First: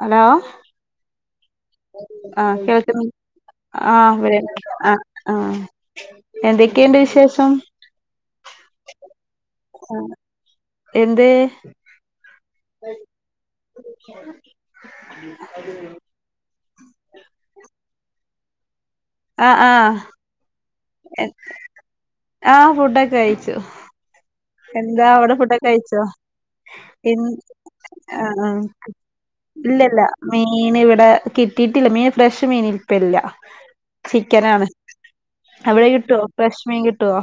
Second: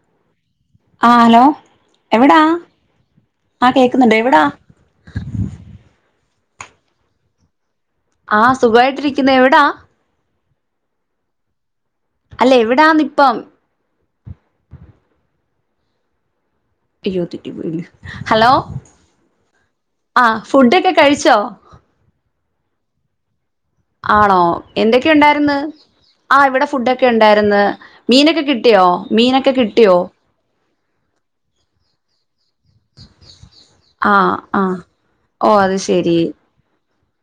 Hello ആ hello എവിടാ ആഹ് കേൾക്ക്ന്ന് ആ കേക്കുന്നുണ്ട് എവിടാ ആഹ് ആഹ് ആഹ് എന്തൊക്കെയുണ്ട് വിശേഷം ആഹ് സുഖവായിട്ടിരിക്കുന്ന് എവിടാ എന്തേ അല്ല എവിടാന്ന് ഇപ്പം [inaudible] അയ്യോ തെറ്റി പോയല്ലോ ഹലോ ആ ഫുഡൊക്കെ എൻ കഴിച്ചോ ആഹ് ഫുഡൊക്കെ കഴിച്ചു ആണോ എന്താ എന്തൊക്കെ അവിടെ ഉണ്ടായിര്ന്ന് ഫുഡൊക്കെ കഴിച്ചോ ആ ഇവിടെ ഫുഡൊക്കെ എ ഉണ്ടായിര്ന്ന് ആ മീനൊക്കെ കിട്ടിയോ മീനൊക്കെ കിട്ടിയോ ഇല്ലല്ല മീന് ഇവിടെ കിട്ടിയിട്ടില്ല മീൻ ഫ്രഷ് മീൻ ഇരിപ്പില്ല ആഹ് ആഹ് അവിടെ കിട്ടുവോ ഫ്രഷ് മീൻ കിട്ടുവോ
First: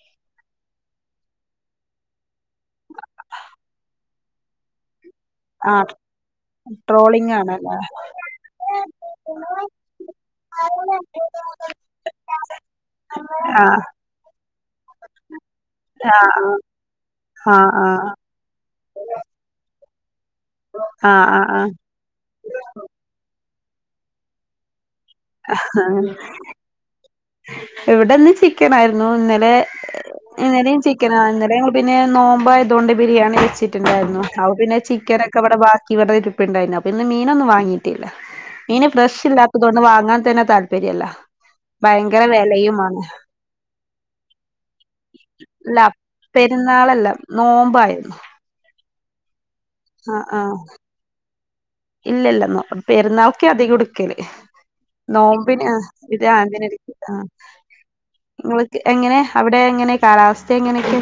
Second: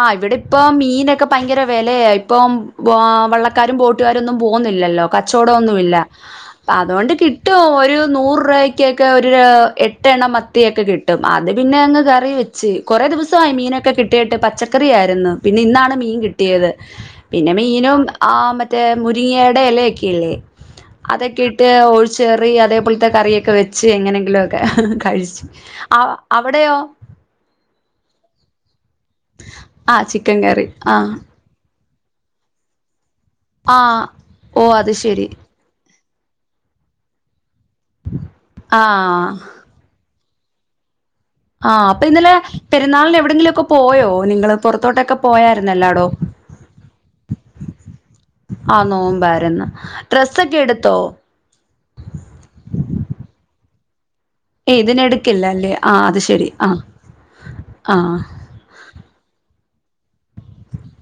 ആഹ് ഇവിടെ ഇപ്പം മീനൊക്കെ പയങ്കര വെലയ ഇപ്പം ആ വള്ളക്കാരും ബോട്ട് കൂട്ടുകാരൊന്നും പോന്നില്ലല്ലോ ആ കച്ചൊന്ന അൊണ്ട് ട്രോളിങ് കിട്ട ആണല്ലേ നൂ രൂപ എ എ മത്തിക്കെ കിട്ടും അത് പിന്നെ അങ്ങ് കറി വെച്ച് കുറ ദിവസമായി ആ മീനൊക്കെ കിട്ടിയിട്ട് പച്ചക്ക പിന്നെ ഇന്നാണ് ആ മീൻ കിട്ടിയത് പിന്നെ ആ ആ മീനും മറ്റങ്ങ അ അേലെ ആ ആ ആ വ ച്ച എങ്ങനെങ്കിലും ഒക്കെ കഴിച്ചു അവിടെയോ എവിടെന്ന് ചിക്കന ആായിരുന്നു ഇന്നലെ ആ ചിക്കൻ കറി ഇന്നലും ആഹ് ചന ഇന്നല പിന്നെ നോമ്പ ഇതുകൊണ്ട് ബിരിയാണി ആ വെച്ചിട്ടുണ്ടായിരുന്നു അ ഓ പിന്നെ അത് ചിക്കൻ ശരി ഒക്കെ അവിടെ ബാക്കി ഇവിടത്തെ ടിിപ്പ് ഉണ്ടായിരരുന്നു അപ്പൊ ഇന്ന് മീനൊന്നും വാങ്ങീട്ടില്ല ആ മീന് ഫ്രഷ് ഇല്ലാത്തത് കൊണ്ട് വാങ്ങാൻ തന്നെ താല്പര്യല്ല ആഹ് അപ്പൊ ഭയങ്കര ഇന്നലെ വെലയുമാണ് പെരുന്നാളിന് എവിടെയെങ്കിലും ഒക്കെ പോയോ നിങ്ങള് പുറത്തോട്ടൊക്കെ ഇല്ല പോയായിരുന്നല്ലാടോ പെരുന്നാളല്ലാം നോമ്പായിരുന്നു ആ നോമ്പാരന്ന് ആഹ് ആഹ് ഡ്രസൊക്കെ എടുത്തോ ല്ലേ ഏ ഇതിനെടുക്കില്ല നോമ്പിന് അല്ലേ ആ അത് ഇത് ശരി ആതിന ആ ആ നിങ്ങക്ക് എങ്ങനെ അവിടെ എങ്ങനെ കാലാവസ്ഥ എങ്ങനെയൊക്കെ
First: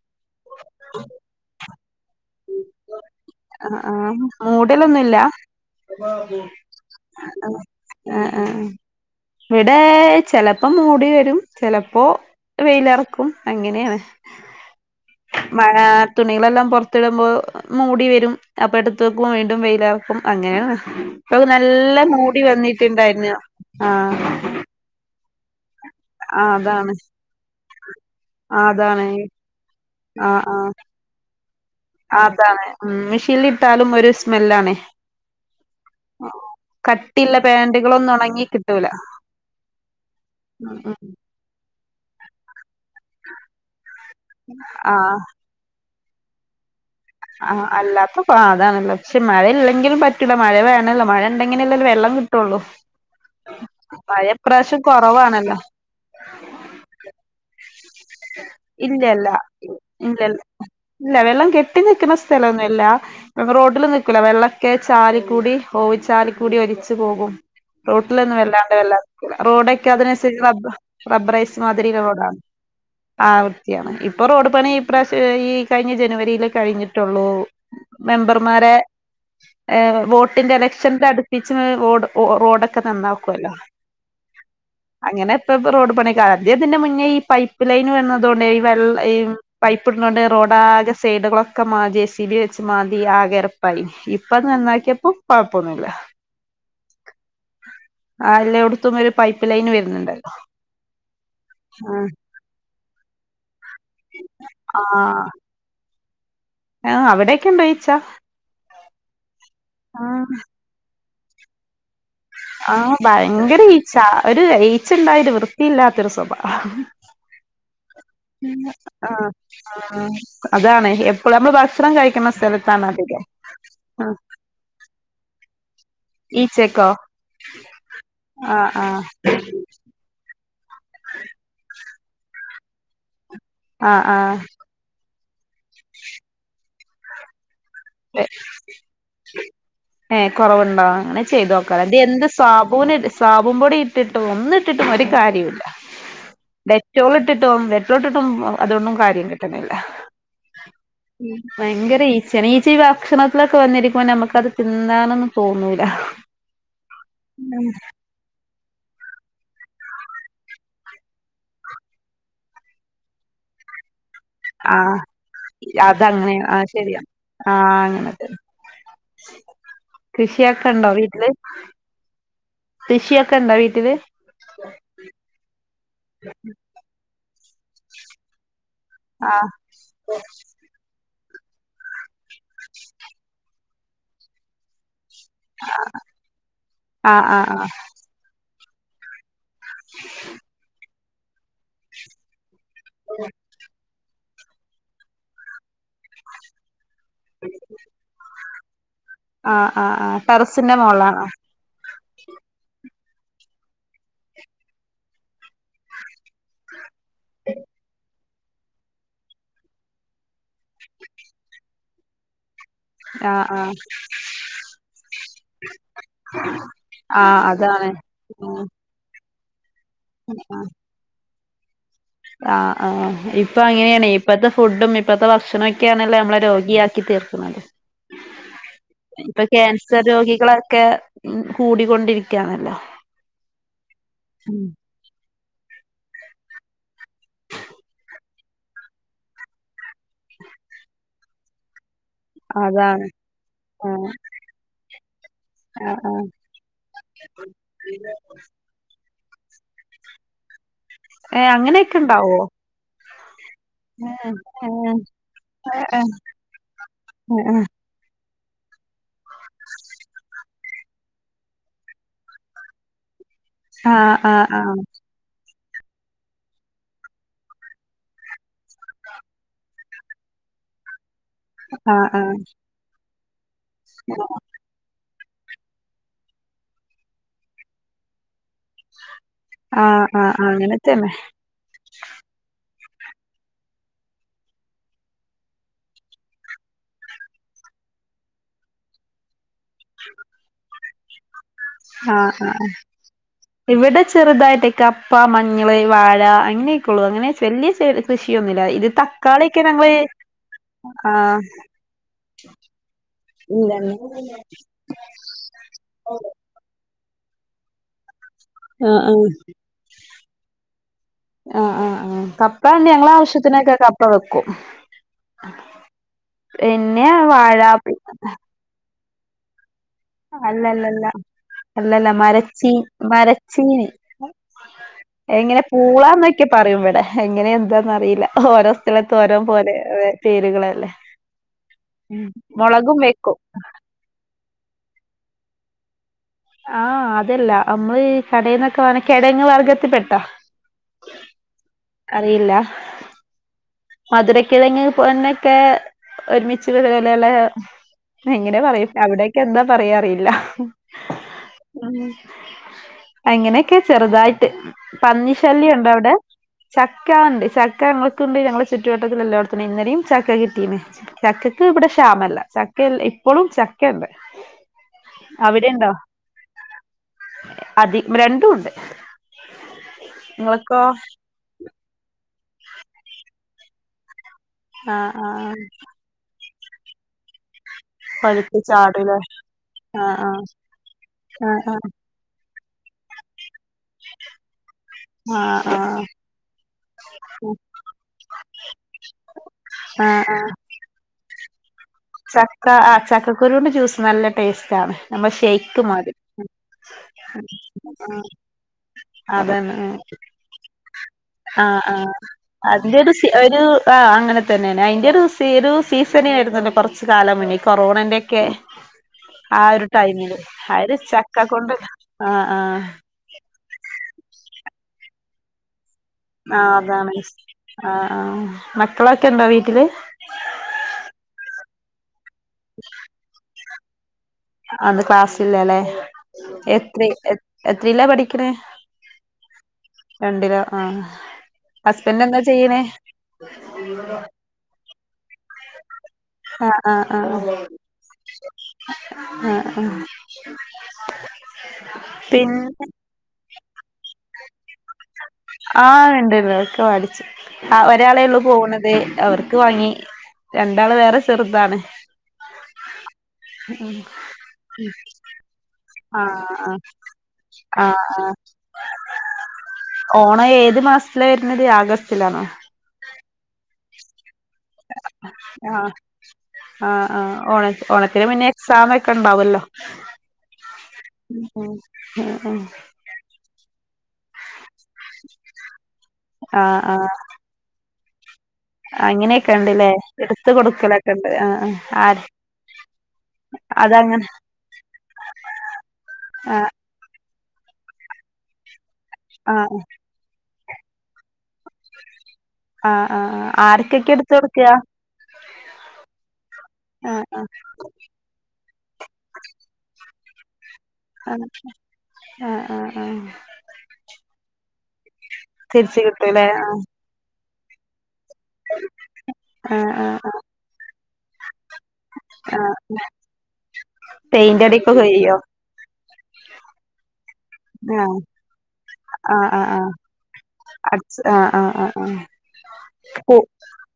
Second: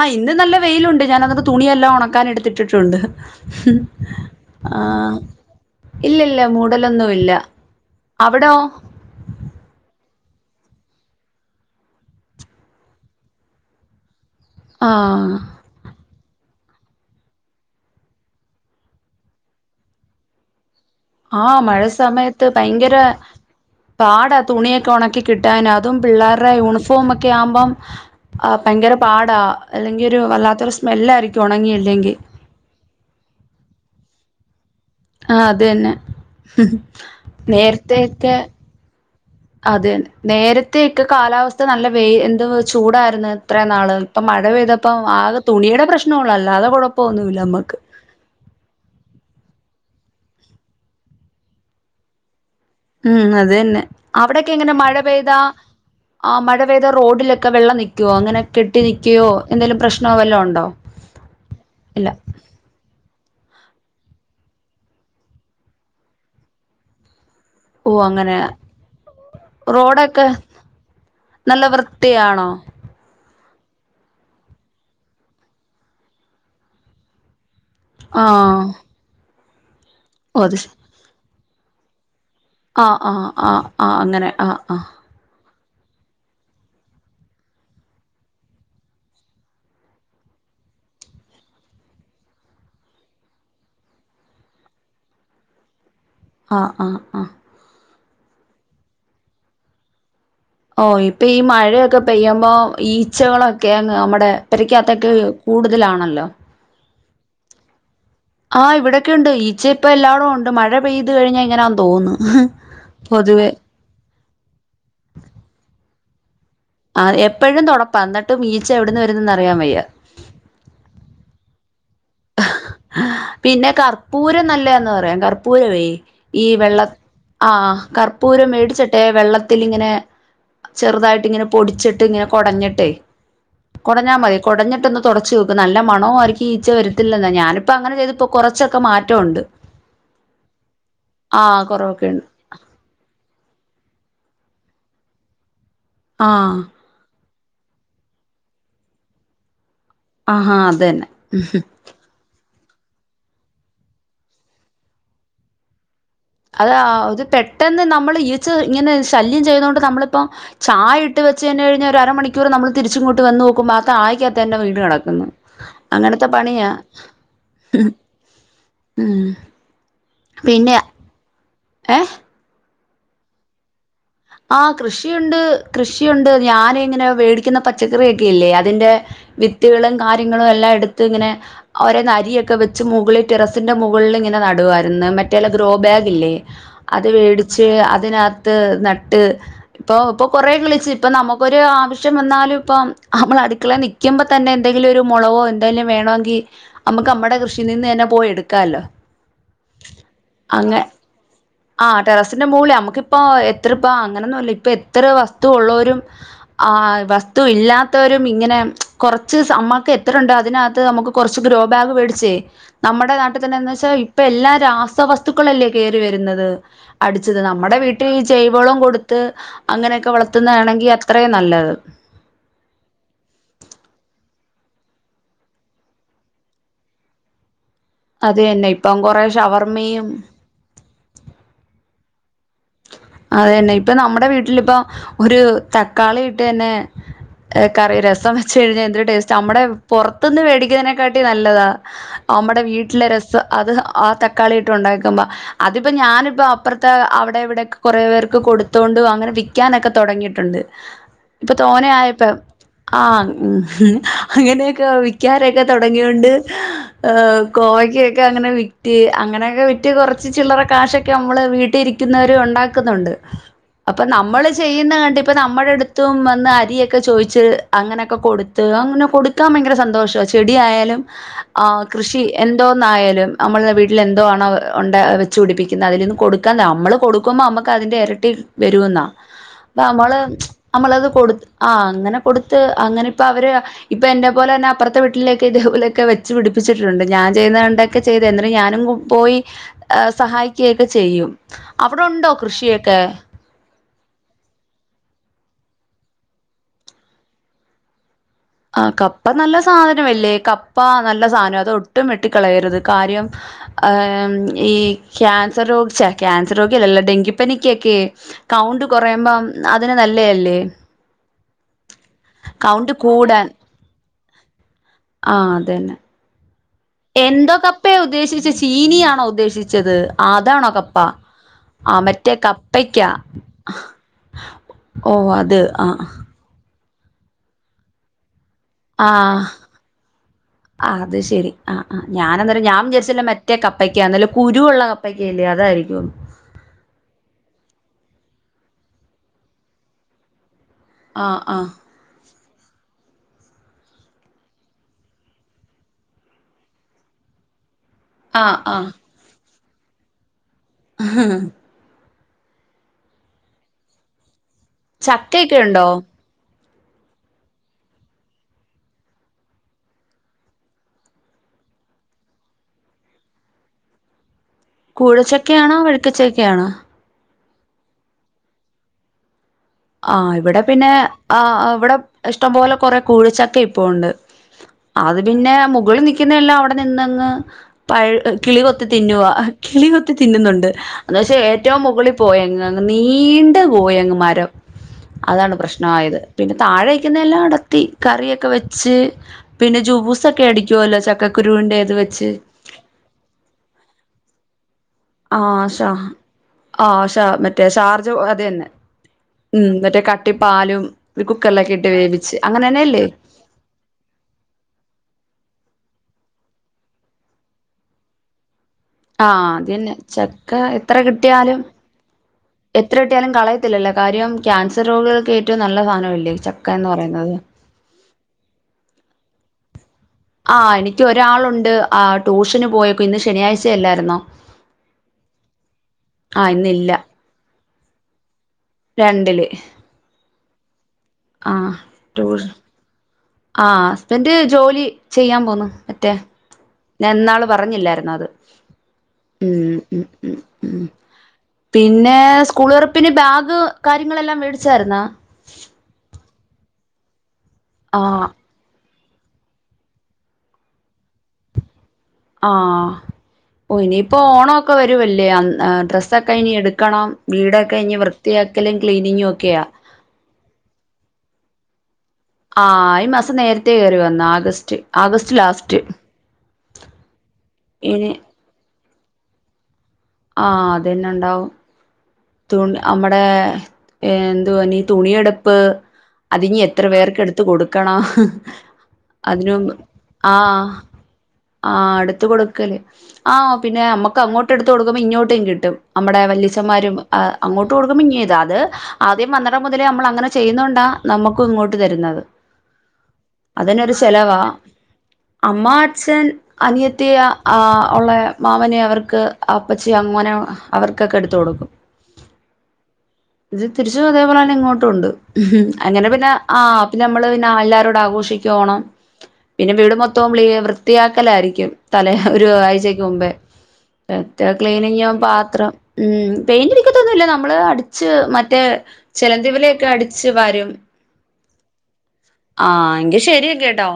ആഹ ഇന്ന് നല്ല വെയിലുണ്ട് ഞാൻ അക്ക് തുണിയല്ല ഉണക്ക ക്കൻ എടുത്തിട്ടിട്ടുണ്ട് ആഹ് ആഹ് ആ മൂടലൊന്നുല്ല ആഹ് ഇല്ലല്ല മൂടലൊന്നും ഇല്ല അവിടോ വിടെ ചെിലപ്പോ മൂടി വരും ചിലപ്പോ വെയിലിറക്കും അങ്ങനെയാണ് ആ മഴ തുണികളെല്ലാം പുറത്തിടുമ്പോൾ മൂടി വരും അപ്പൊ എടുത്ത വെക്കും വീണ്ടും വെയിലറക്കും അങ്ങനെയല്ല ആഹ മഴ സമയത്ത് ഭയങ്കര വന്നിട്ടുണ്ടായിരുന്നു ആഹ് പാടാ തുണിയൊക്കെ ഉണക്കി കിട്ടൻ അതും പിള്ളേരുടെ ആഹ് അതാണ് യൂണിഫോം ഒക്കെ ആകുമ്പം ആഹ് ഭയങ്കര അതാണ് പാടാ അല്ലെങ്കിൽ ഒരു ആഹ് വല്ലാത്തരു ആഹ് സ്മെല്ല ആായിരിക്കും ഉണങ്ങിട്ട അതാണ് ഉ മെഷീൽ ഇട്ടാലും ഒരു സ്മെല്ലാാണ് ആ അത് തന്നെ കട്ടിയുള്ള പാന്റുകളൊന്നും നേരത്തൊക്കെ ഒണങ്ങി കിട്ടൂല അതെ ഉം നേരത്തെ ഉം ഒക്കെ കാലാവസ്ഥ നല്ല എന്ത് ചൂടായിരുന്നു ഇത്ര നാള് ഇപ്പ മഴ പെയ്തപ്പോ ആഹ് ആകെ തുണിയുടെ പ്രശ്നം അ ആ അല്ലാത്ത പ അതാണ്ല്ലക്ഷെ മഴല്ല എങ്കിലും പറ്റില്ല മഴേണല്ലോ മഴ ഉണ്ടെങ്കിലല്ല വെം ക ഉം അത്തന്നെ അവിടെൊക്കെ എങ്ങനെ ഇപ്രാവശ്യം മഴ പെയ്ത കൊറവാണല്ലോ മഴ പെയ്ത റോഡിലൊക്കെെ ഇല്ലല്ല പ്രശ്നോ ഇല്ല വല്ലോ ഉണ്ടോ ഇല്ല വെള്ളം കെട്ടി ഇല്ല നിക്കുന്ന സ്ഥലന്ന റോഡിൽ നിക്കൂല വെള്ളൊക്കെ ചാല കൂടി ഓവി ചാല കൂടി ഒരിച്ച്ു പോകും ഓ അങ്ങനെ റോട്ടിലൊന്നും വെല്ലാണ്ട് വല്ലാ റോഡൊക്കെ അതിനുരി റബബ റബ്ബറൈസ് നല്ല മാതിരി റോഡാണ് വൃത്തിയാണോ ആ വൃത്തിയാണ് ഇപ്പൊ റോഡ് പണി ഇപ്രശ ഈ കഴിഞ്ഞ ജനുവരിൽ കഴിഞ്ഞിട്ടുള്ളൂ ആഹ് മെമ്പർമാരെ ഓ വോട്ടിന്റെ അത് ശരി എലക്ഷൻന്റെ അടുപ്പിച്ച് വഓടും ഓ റോഡൊക്കെ ആഹ് ആഹ് നന്നാക്കുവല്ലോ ആഹ് ആഹ് അങ്ങനെ ആഹ് ആഹ് അങ്ങനെ ോഡ പണിക്കറതിതിന്റെ മുന്നേ ഈ പൈപ്പ് ലൈന് വരുന്നത കൊണ്ട് ഈ വ ഈ പൈപ്പ് ഇടുന്നൊണ്ട് റോഡ ആകെ സൈഡുകളൊക്കെ മാ ജെ സി ബി വെച്ച് മതി ആകരപ്പൈ ഇപ്പൊന്ന് നന്നാക്കിയപ്പം കുഴപ്പൊന്നുമില്ല ആഹ് ആഹ് ആഹ ആ എല്ലോട്ത്തും ഒരു പൈപ്പ് ലൈന് വര്ന്ണ്ടല്ലോ ഓഹ് ഇപ്പൊ ഈ മഴയൊക്കെ പെയ്യുമ്പോ ഈച്ചകളൊ ക്കെ അങ്ങ് നമ്മടെ പെരക്കാത്തൊക്കെ ആഹ് കൂടുതലാണല്ലോ. ആഹ് അവടേയൊക്കെ ഇണ്ടോ ഈച്ച ആഹ് ഇവിടെക്ക ഉണ്ട് ഈച്ച ഇപ്പ എല്ലാവടും ആഹ് ഉണ്ട് മഴ പെയ്ത് കഴിഞ്ഞാ ഇങ്ങനാവുന്ന് തോന്ന്. ആഹ് ഭയങ്കര ഈച്ച ഒരു ഈച്ച ഇണ്ടായാ ഒര് വൃത്തിയില്ലാത്തൊരു സ്വഭ ആഹ് ആ എപ്പോഴും തുടപ്പാ എന്നിട്ടും ഈച്ച എവിടുന്ന് ആഹ് വരുന്നെന്ന് അറിയാൻ വയ്യ അതാണ്. എ പ്പളും നമ്മൾ ഭക്ഷണം കഴിക്കുന്ന സ്ഥല പിന്നെ കർപ്പൂരം നല്ലയാന്ന് പറയാം, കർപ്പൂരവേ. ഈ വെള്ള, ഈച്ചക്കോ ആഹ് കർപ്പൂരം ആഹ് മേടിച്ചിട്ടേ ആഹ് വെള്ളത്തിലിങ്ങനെ ചെറ്തായിട്ട് ഇങ്ങനെ പൊടിച്ചിട്ട് ഇങ്ങനെ കൊടഞ്ഞിട്ടേ, ആഹ് കൊടഞ്ഞാ മതി, ആഹ് കൊടഞ്ഞിട്ടൊന്ന് തൊടച്ച് നോക്ക് നല്ല മണൊവാരിക്കും ഈച്ച വരുത്തില്ലെന്നാ ഞാനിപ്പ അങ്ങനെ ചെയ്ത്പ്പോ കൊറച്ചൊക്കെ മാറ്റവുണ്ട്. ഏഹ് കൊറവ്ണ്ടോ അങ്ങനെ ചെയ്തോക്കാ ലേ. കുറവൊക്കെ ഉണ്ട് ഇതെന്ത് സാബൂനിത് സാബൂൻ പൊടി ഇട്ടിട്ടും ഒന്ന്ട്ടിട്ടും ഒരു കാര്യുല്ല ആ ഡെറ്റോള് ഇട്ടിട്ടും ഡെറ്റോളിട്ടിട്ടും അ അതൊന്നും കാര്യം കിട്ട്ണി ആഹാ അത് ഉം തന്നെ വയങ്കര ഈച്ചേണ് ഈ ച്ച ഈ ഭക്ഷണത്തിലൊക്കെ വന്നിരിക്കുമ്മൊ ഞമ്മക്കത് തിന്നാനൊന്നും തോന്നൂല. അതാ അത് പെട്ടെന്ന് നമ്മള് ഈ ച്ച് ഇങ്ങനെ ശല്യം ചെയ്തുകൊണ്ട് നമ്മളിപ്പോ ചായ ഇട്ട് വെച്ചുതന്നെ കഴിഞ്ഞാ ഒരു അരമണിക്കൂറ് നമ്മൾതിരിച്ചിങ്ങോട്ട് വന്നു നോക്കുമ്പോ ആ കായ് ക്കാത്ത് അങ്ങനെ ആഹ് വീണുകെടക്കുന്നു അങ്ങനത്തെ അതങ്ങനെ ആഹ് പണിയാ. ശരിയാ ആഹ് അങ്ങനെ ഉം കൃഷിയൊക്കെണ്ടോ വീട്ടില്? ഏഹ് കൃഷിയൊക്കെണ്ടോ വീട്ടില്? ആ കൃഷിയൊണ്ട് കൃഷിയൊണ്ട് ഞാനിങ്ങനെ വേടിക്കുന്ന പച്ചക്കറിയൊക്കെയില്ലേ അ അതിന്റെ ആഹ് വിത്തുകളും കാര്യങ്ങളും എല്ലാം എടുത്ത് ഇങ്ങനെ ഓരേന്നരിയൊക്കെ വെച്ച് മുകളിൽ ടെറസിന്റെ മുകളിൽ ഇങ്ങനെ നടുവായിരുന്നു മ റ്റേല ഗ്രോ ബാഗില്ലേ അത് ആഹ് ആഹ് വേടിച്ച് ആഹ് അതിനാത്ത് നട്ട് ഇപ്പൊ ഇപ്പ കൊറേ കിളിച്ചു, ഇപ്പ നമുക്കൊരു ആവശ്യം വന്നാലും ഇപ്പ നമ്മൾ അടുക്കളെ നിക്കുമ്പ തന്നെ എന്തെങ്കിലും ഒരു മുളകോ എന്തെലും വേണോങ്കി നമ്മക്ക് നമ്മടെ കൃഷി നിന്ന് തന്നെ പോയി എടുക്കാല്ലോ. ആഹ് ആഹ് ആഹ് ടെറസിന്റെ അങ്ങ മോളിലാണോ? ആ ടെറസിന്റെ മോളി നമുക്കിപ്പോ എത്രപ്പ അങ്ങനൊന്നുവില്ല ഇപ്പ എത്ര വസ്തു ഒള്ളവരും ആ വസ്തു ഇല്ലാത്തവരും ഇങ്ങനെ കൊറച്ച് സമ്മക്ക് എത്രുണ്ട് അതിനകത്ത് നമുക്ക് കുറച്ച് ഗ്രോ ബാഗ് മേടിച്ചേ നമ്മുടെ നാട്ടിൽ ആഹ് ആഹ് തന്നെന്ന്വച്ചാ ഇപ്പ എല്ലാ രാസവസ്തുക്കളല്ലേ കേറി വരുന്നത് അടിച്ചത്, ആഹ് നമ്മടെ അതാണ് വീട്ടിൽ ജൈവവളം ഉം കൊടുത്ത് അങ്ങനെക്കെ വളർത്തുന്നാണെങ്കി അത്രേ നല്ലത്. ആഹ്. ആഹ് ഇപ്പ അങ്ങനെയാണേ ഇപ്പത്തെ ഫുഡും ഇപ്പത്തെ ഭക്ഷണോക്കെയാണല്ലോ നമ്മളെ രോഗിയാക്കി തീർക്ക്ണത്. അത് തന്നെ ഇപ്പം കൊറേ ഇപ്പ ക്യാൻസർ ഷവർമ്മയും രോഗികളൊക്കെ കൂടിക്കൊണ്ടിരി യ്ക്കയാണല്ലോ. അതുതന്നെ ഇപ്പൊ നമ്മുടെ വീട്ടിലിപ്പൊ ഒരു തക്കാളി ഇട്ട് തന്നെ കറി രസം വെച്ച് കഴിഞ്ഞാ എന്തൊരു ടേസ്റ്റാ, നമ്മടെ പൊറത്തുന്ന് മേടിക്കുന്നതിനെക്കാട്ടി നല്ലതാ. നമ്മടെ അതാണ് വീട്ടിലെ രസ അത് ആഹ് തക്കാളിട്ടും ഒണ്ടാ അതിപ്പൊ ആഹ് ആഹ് ഞാനിപ്പ അപ്പുറത്തെ അവിടെ ഇവിടെയൊക്കെ കൊറേ പേർക്ക് കൊടുത്തു കൊണ്ട് അങ്ങനെ വി ക്കാനൊക്കെ തൊടങ്ങീട്ടുണ്ട് ഏഹ് ഇപ്പൊ തോന അങ്ങനെയൊക്കെ ആയപ്പം ഉണ്ടാവോ ആഹ് ഉം ഉം ഏഹ് അങ്ങനെയൊക്കെ ഏഹ് വിക്ക്യാനൊക്കെ ഏഹ് തൊടങ്ങിയോണ്ട് ഓഹ് ഏഹ് കോവക്ക്യയൊ ക്കെ അങ്ങനെ വിറ്റ് അങ്ങനെയൊക്കെ വിറ്റ് കൊറച്ച് ചില്ലറ കാശൊക്കെ നമ്മള് വീട്ടിരിക്കുന്നവരു ഒണ്ടാ ക്കുന്നുണ്ട് അപ്പ ആഹ് ആഹ് നമ്മള് ആഹ് ചെയ്യുന്ന കണ്ടിപ്പം ന മ്മടെ അട്ത്തും വന്ന് അരിയൊക്കെ ചോയിച്ച് അങ്ങനെയൊക്കെ കൊടുത്ത് അങ്ങനെ കൊടുക്കാൻ ഭയങ്കര സന്തോഷാ ചെ ടിയായാലും ആഹ് കൃഷി എന്തോന്നായാലും അമ്മള്ടെ വീട്ടിലെ എന്തോ ആണോ ഒണ്ടാ വെ ച്ചുടിപ്പിക്കിന്ന അതിലിന്ന് കൊടുക്കാ നമ്മള് കൊടുക്കുമ്പോ അമ്മക്കതിന്റെ എരട്ടി വരൂന്നാ ആഹ് നമ്മള് ആഹ് അങ്ങനെ നമ്മളത് തന്നെ കൊടുത് ആഹ് അങ്ങനെ കൊടുത്ത് അങ്ങനെപ്പൊ അവര് ഇപ്പം എന്റെ പോലെന്നെ അപ്പറത്തെ വീട്ടിലൊക്കെ ഇതേ പോലൊക്കെ വെച്ച് പിടിപ്പിച്ചിട്ടുണ്ട് ഞാൻ ചെയ്യുന്ന ടെക്കെ ചെയ്ത് എന്നര് ഞാനും കു പോയി ഏഹ് സഹായിക്ക്യൊക്കെ ചെയ്യും അവിടൊണ്ടോ? ആഹ് ആഹ് ഇവിടെ ചെറുതായിട്ട് കപ്പ, മഞ്ഞള്, വാഴ അങ്ങനെയൊക്കൊള്ളു അങ്ങനെ വെല്ല്യ [unintelligible] ആഹ് കപ്പ നല്ല സാധനവല്ലേ കപ്പ നല്ല ആഹ് സാനാ അത് ഒട്ടും വെട്ടി കളയരുത് കാര്യം ഇല്ലല്ലേ ആം ഈ ക്യാൻസർ രോ ഛേ ക്യാൻസർ രോഗി ലല്ലാ ഡെങ്കിപ്പനിക്ക്യക്കേ കൗണ്ട് ആഹ് ആഹ് കൊറയുമ്പോ അതിന് നല്ലേയല്ലേ ആഹ് ആഹ് ആഹ് കപ്പണ്ട് ഞങ്ങളാവശ്യ കൂടാൻ ത്തിനൊക്കെ കപ്പ വെക്കും ആ അതന്നെ പിന്നെ എന്തോ വാഴ പിന്നെത്താ ച്ചത് ആതാണോ കപ്പ ആ അല്ലല്ല മറ്റേ മരച്ചീ കപ്പയ്ക്ക മരച്ചീനി ഓ അത് എങ്ങനെ ആ പൂളാന്നൊക്കെ പറയും ഇവടെ എങ്ങനെ എന്താന്നറിയില്ലാ ഓരോ ആ സ്ഥലത്ത് ഓരോ പോലെ ഏഹ് പേരുകളല്ലേ അത് ശരി ആ ആ ഉം ഞാനന്നേരം ഞാൻ മൊളകും വിചാരിച്ചില്ല വെക്കും മറ്റേ കപ്പക്ക്യാ നല്ല കുരുവുള്ള കപ്പക്ക്യയല്ലേ അതായിരിക്കും ആഹ് അതല്ല അമ്മ ഈ കടന്നെക്കെ വ കെയങ്ങു വർഗ്ഗത്തിൽപ്പെട്ട ആഹ് ആഹ് അറിയില്ല മധുരക്കിഴങ്ങ് പോന്നൊക്കെ ഒരുമിച്ച് വെലവാലങ്ങന്നോ ആ എങ്ങനെ പറയും അവിടെയൊക്കെ എന്താ പറയാ അറിയില്ലഹ് മ്മ് ആഹാഹും അങ്ങനെയൊക്കെ ചെറുതായിട്ട് ചക്കയൊക്കെ ഉണ്ടോ പന്നിശല്യുണ്ടോ അവിടെ ചക്ക ഉണ്ട് ചക്ക ഞങ്ങക്കുണ്ട് ഞങ്ങളെ ചുറ്റുവട്ടത്തില് എല്ലായിടത്തണ ഇന്നലും ചക്ക കിട്ടീന്നേ ചക്ക ചക്ക ഇവിടെ ക്ഷാമല്ല ചക്ക ഇപ്പോളും ചക്കഇണ്ട് കൂഴചെക്കെയാണോ വെഴുക്കച്ചക്കയണോ അതി രണ്ടും ഉണ്ട് ആഹ് ഇവിടെ നിങ്ങൾക്കോ പിന്നെ ആഹ് ആഹ് ഇവിടെ ഇഷ്ടംപോലെ കൊറെ കൂഴിച്ചക്ക ഇപ്പഒണ്ട് ആഹ് അത് പിന്നെ ആഹ് മുകളിനിക്കുന്നയെല്ലാം അവിടെനിന്നങ്ങ് പഴ പഴുത്ത് കിളി ചാടൂലേ കൊത്തിതിന്നുവാ കിളി കൊത്തി ആഹ് ആഹ് തിന്നുന്നുണ്ട് എന്നച്ചെ ആഹ് ഏറ്റവും ആഹ് മുകളിൽപോയെങ്ങ് ങ്ങ് നീണ്ട പോയെങ്ങ് മരം അതാണ് ആഹ് ആഹ് പ്രശ്നആയത് പിന്നെ താഴെന്നിക്ക്‌ന്നെഎല്ലാം അടത്തി കറിയൊക്കെ വെച്ച് പിന്നെ ജ്യൂസ് ആഹ് ഒക്കെ ആഹ് അടിക്കുവല്ലോ ചക്കക്കുരുവിന്റെ ഇത് വെച്ച് ചക്ക ആഹ് ചക്കക്കുരുണ്ട് ജ്യൂസ് നല്ല ടേസ്റ്റ് ക്കാണ് നമ്മ ആഹ് ഷാ ഷേക്ക്മാതിരി ആഹ് ഷാ മറ്റേ ഷാർജ അത് തന്നെ ഉം അതന്ന മറ്റേ കട്ടിപ്പാലും ഒരു കുക്കറിലൊക്കെ ആഹ് ഇട്ട് ആഹ് വേവിച്ച് അതിന്റെ അങ്ങനെന്നെയല്ലേ ഒരു സി ആഹ് അങ്ങനെ തന്നെയാണ് അയിന്റെ ഒരു സി ഒരു സീസണ രുന്നുല്ലോ കൊറച്ച് കാലംമുന്നേ ഈ കൊറോണന്റെ ഒക്കെ ആഹ ആ ഒരു അങ്ങനെ ടൈമില് ചക്ക എത്ര അര് ചക്ക കിട്ടിയാലും കൊണ്ട് ആഹ് ആഹ് എത്ര കിട്ടിയാലും കളയത്തില്ലല്ലോ കാര്യം ക്യാൻസർരോഗികൾക്ക് ഏറ്റവും നല്ല സധനം ക്യാ ആഹ് അതാണ് ആഹ് ആഹ് മക്കളൊക്കെ ഉണ്ടോ വീട്ടില് ആഹ് എനിക്ക് ഒരാളുണ്ട് ആ ട്യൂഷന് പോയേക്കുവാ ഇന്ന് ശനിയാഴ്ചയല്ലാരുന്നോ? അത് ക്ലാസ്സില്ല ലെ ആഹ് ഇന്നില്ല എത്രെ എ എത്രെല പഠിക്കണേ? രണ്ടില് രണ്ടിലോ ആഹ് ആഹ് ഹസ്ബന്റ് എന്താ ട്യൂഷ ചെയ്യണേ? ആഹ് ഹസ്ബന്റ് ജോലി ചെയ്യാൻ പോന്ന്. മറ്റേ ആഹ് ആഹ് ഞ എന്നാള് ആഹ് പറഞ്ഞില്ലാരുന്നോ അത്. ആഹ് ഉം അഹ്‌. ഉം ഉം ഉം പിന്നെ സ്കൂൾ തൊറപ്പിന് ബാഗ് കാര്യങ്ങളെല്ലാം മേടി ആഹ് ഇണ്ടല്ലോ ഒക്കെ വാടിച്ചു ആ ആഹ് ഒരാളേള്ളൂ പോകണ്ണേത് അവർക്ക് വാങ്ങി രണ്ടാള് വേറെ ചെറുതാണ് ആഹ ഓ ഇനിയിപ്പോ ഓണംക്കെ വരുവല്ലേഅന്ന് ഡ്രസ്സ്എക്കെഇനി ആഹ് എടുക്കണം വീടൊക്കെഇനി ആഹ് ആഹ് വൃത്തിയാക്കലും ആഹ് ക്ലീനിങ്ങും ഒക്കെയാ ഓണം ഏത് മാസത്തില വരുന്നത് ആഗസ്റ്റ് ആഹ ഈ മാസം നേരത്തെ കയറി വന്ന ആഗസ്റ്റ് ആഗസ്റ്റ് ലാസ്റ്റ് ആഹ ആ ആ ഓണ ഇനി ഓണത്തിന് മു ന്നെഎക്സാംഇ ഒക്കെ ഉണ്ടാവുല്ലോ ആഹ് അത്ന്നെ ഉണ്ടാവും ഉം തുണി നമ്മടെ ഏഹ് എന്തുവാ നി തുണിയെടുപ്പ് അതിനി ആഹ് എത്ര ആഹ് പേർക്ക് എടുത്ത് കൊടുക്കണ [inaudible] അതിനമുമ്പ് ഉണ്ട്ല്ലേ എടുത്ത് ആഹ് കൊടുക്കലൊക്കെ ഉണ്ട് ആഹ് ആര് അടുത്ത് കൊടുക്കല് ആഹ് പിന്നെ അപ്പ് നമ്മുക്ക് അതങ്ങനെ അങ്ങോട്ട് എടുത്ത് കൊടുക്കുമ്പോ ഇങ്ങോട്ടേും കിട്ടും നമ്മടെ ആഹ് വലിച്ചന്മാരും അ അങ്ങോട്ട് കൊടുക്കുമ്പോ ഇങ്ങ ഇതാ അത് ആദ്യം വന്നടം ആഹ് മുതലേ നമ്മള് അങ്ങനെ ചെയ്യുന്നോണ്ടാ നമുക്ക് ക്കു ഇങ്ങോട്ട് തരുന്നത് ആഹ് ആഹ് ആഹ് അതിനൊരു ആർക്കൊക്കെ എടുത്ത് ചെലവാ കൊടുക്ക്കാ അമ്മ അച്ഛൻ അനിയത്തി ആഹ് ആഹ് ഒള്ളെ മാമന് അവർക്ക് അപ്പച്ചി അമ്മുന് അവർക്കൊക്കെ എടുത്ത് ആഹ് കൊടുക്കും ആഹ് ആഹ് ആഹ് ഇത് തിരിച്ചും അതേപോലെ തന്നെ ഇങ്ങോട്ടും ഉണ്ട് ഉം തിരിച്ച് അങ്ങനെ പിന്നെ കിട്ടൂലേ ആ ആഹ് അപ്പ നമ്മള് പിന്നെ എല്ലാരോട് ആഘോഷിക്ക യോണം പിന്നെ ആഹ് വീട് ആഹ് മൊത്തോം ക്ലി വൃത്ത് ത്തിയാക്കലാരിക്കും തലെ ഒരു ആഹ് ആഹ് ആഴ്ചക്ക് മുമ്പേ പറ്റ പെയിന്റ് അടിക്കൊക്കെ ക്ലീനിങ്ങ് ചെയ്യോ പാത്രം ഉം പെയിന്റ് ഇരിക്കത്തൊന്നില്ല നമ് നമ്മള് അടിച്ച് ആഹ് മറ്റേ ആഹ് ആഹ് ചെലന്തിവലൊക്കെ ആഹ് അടിച്ച് വാരും അടിച്ച് ആഹ് ആഹ് ആഹ് ആഹ് ആഹ് എങ്കി ശരി കേട്ടോ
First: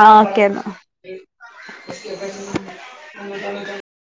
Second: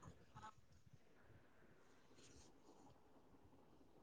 ആഹ് ഓക്കേ എന്നാ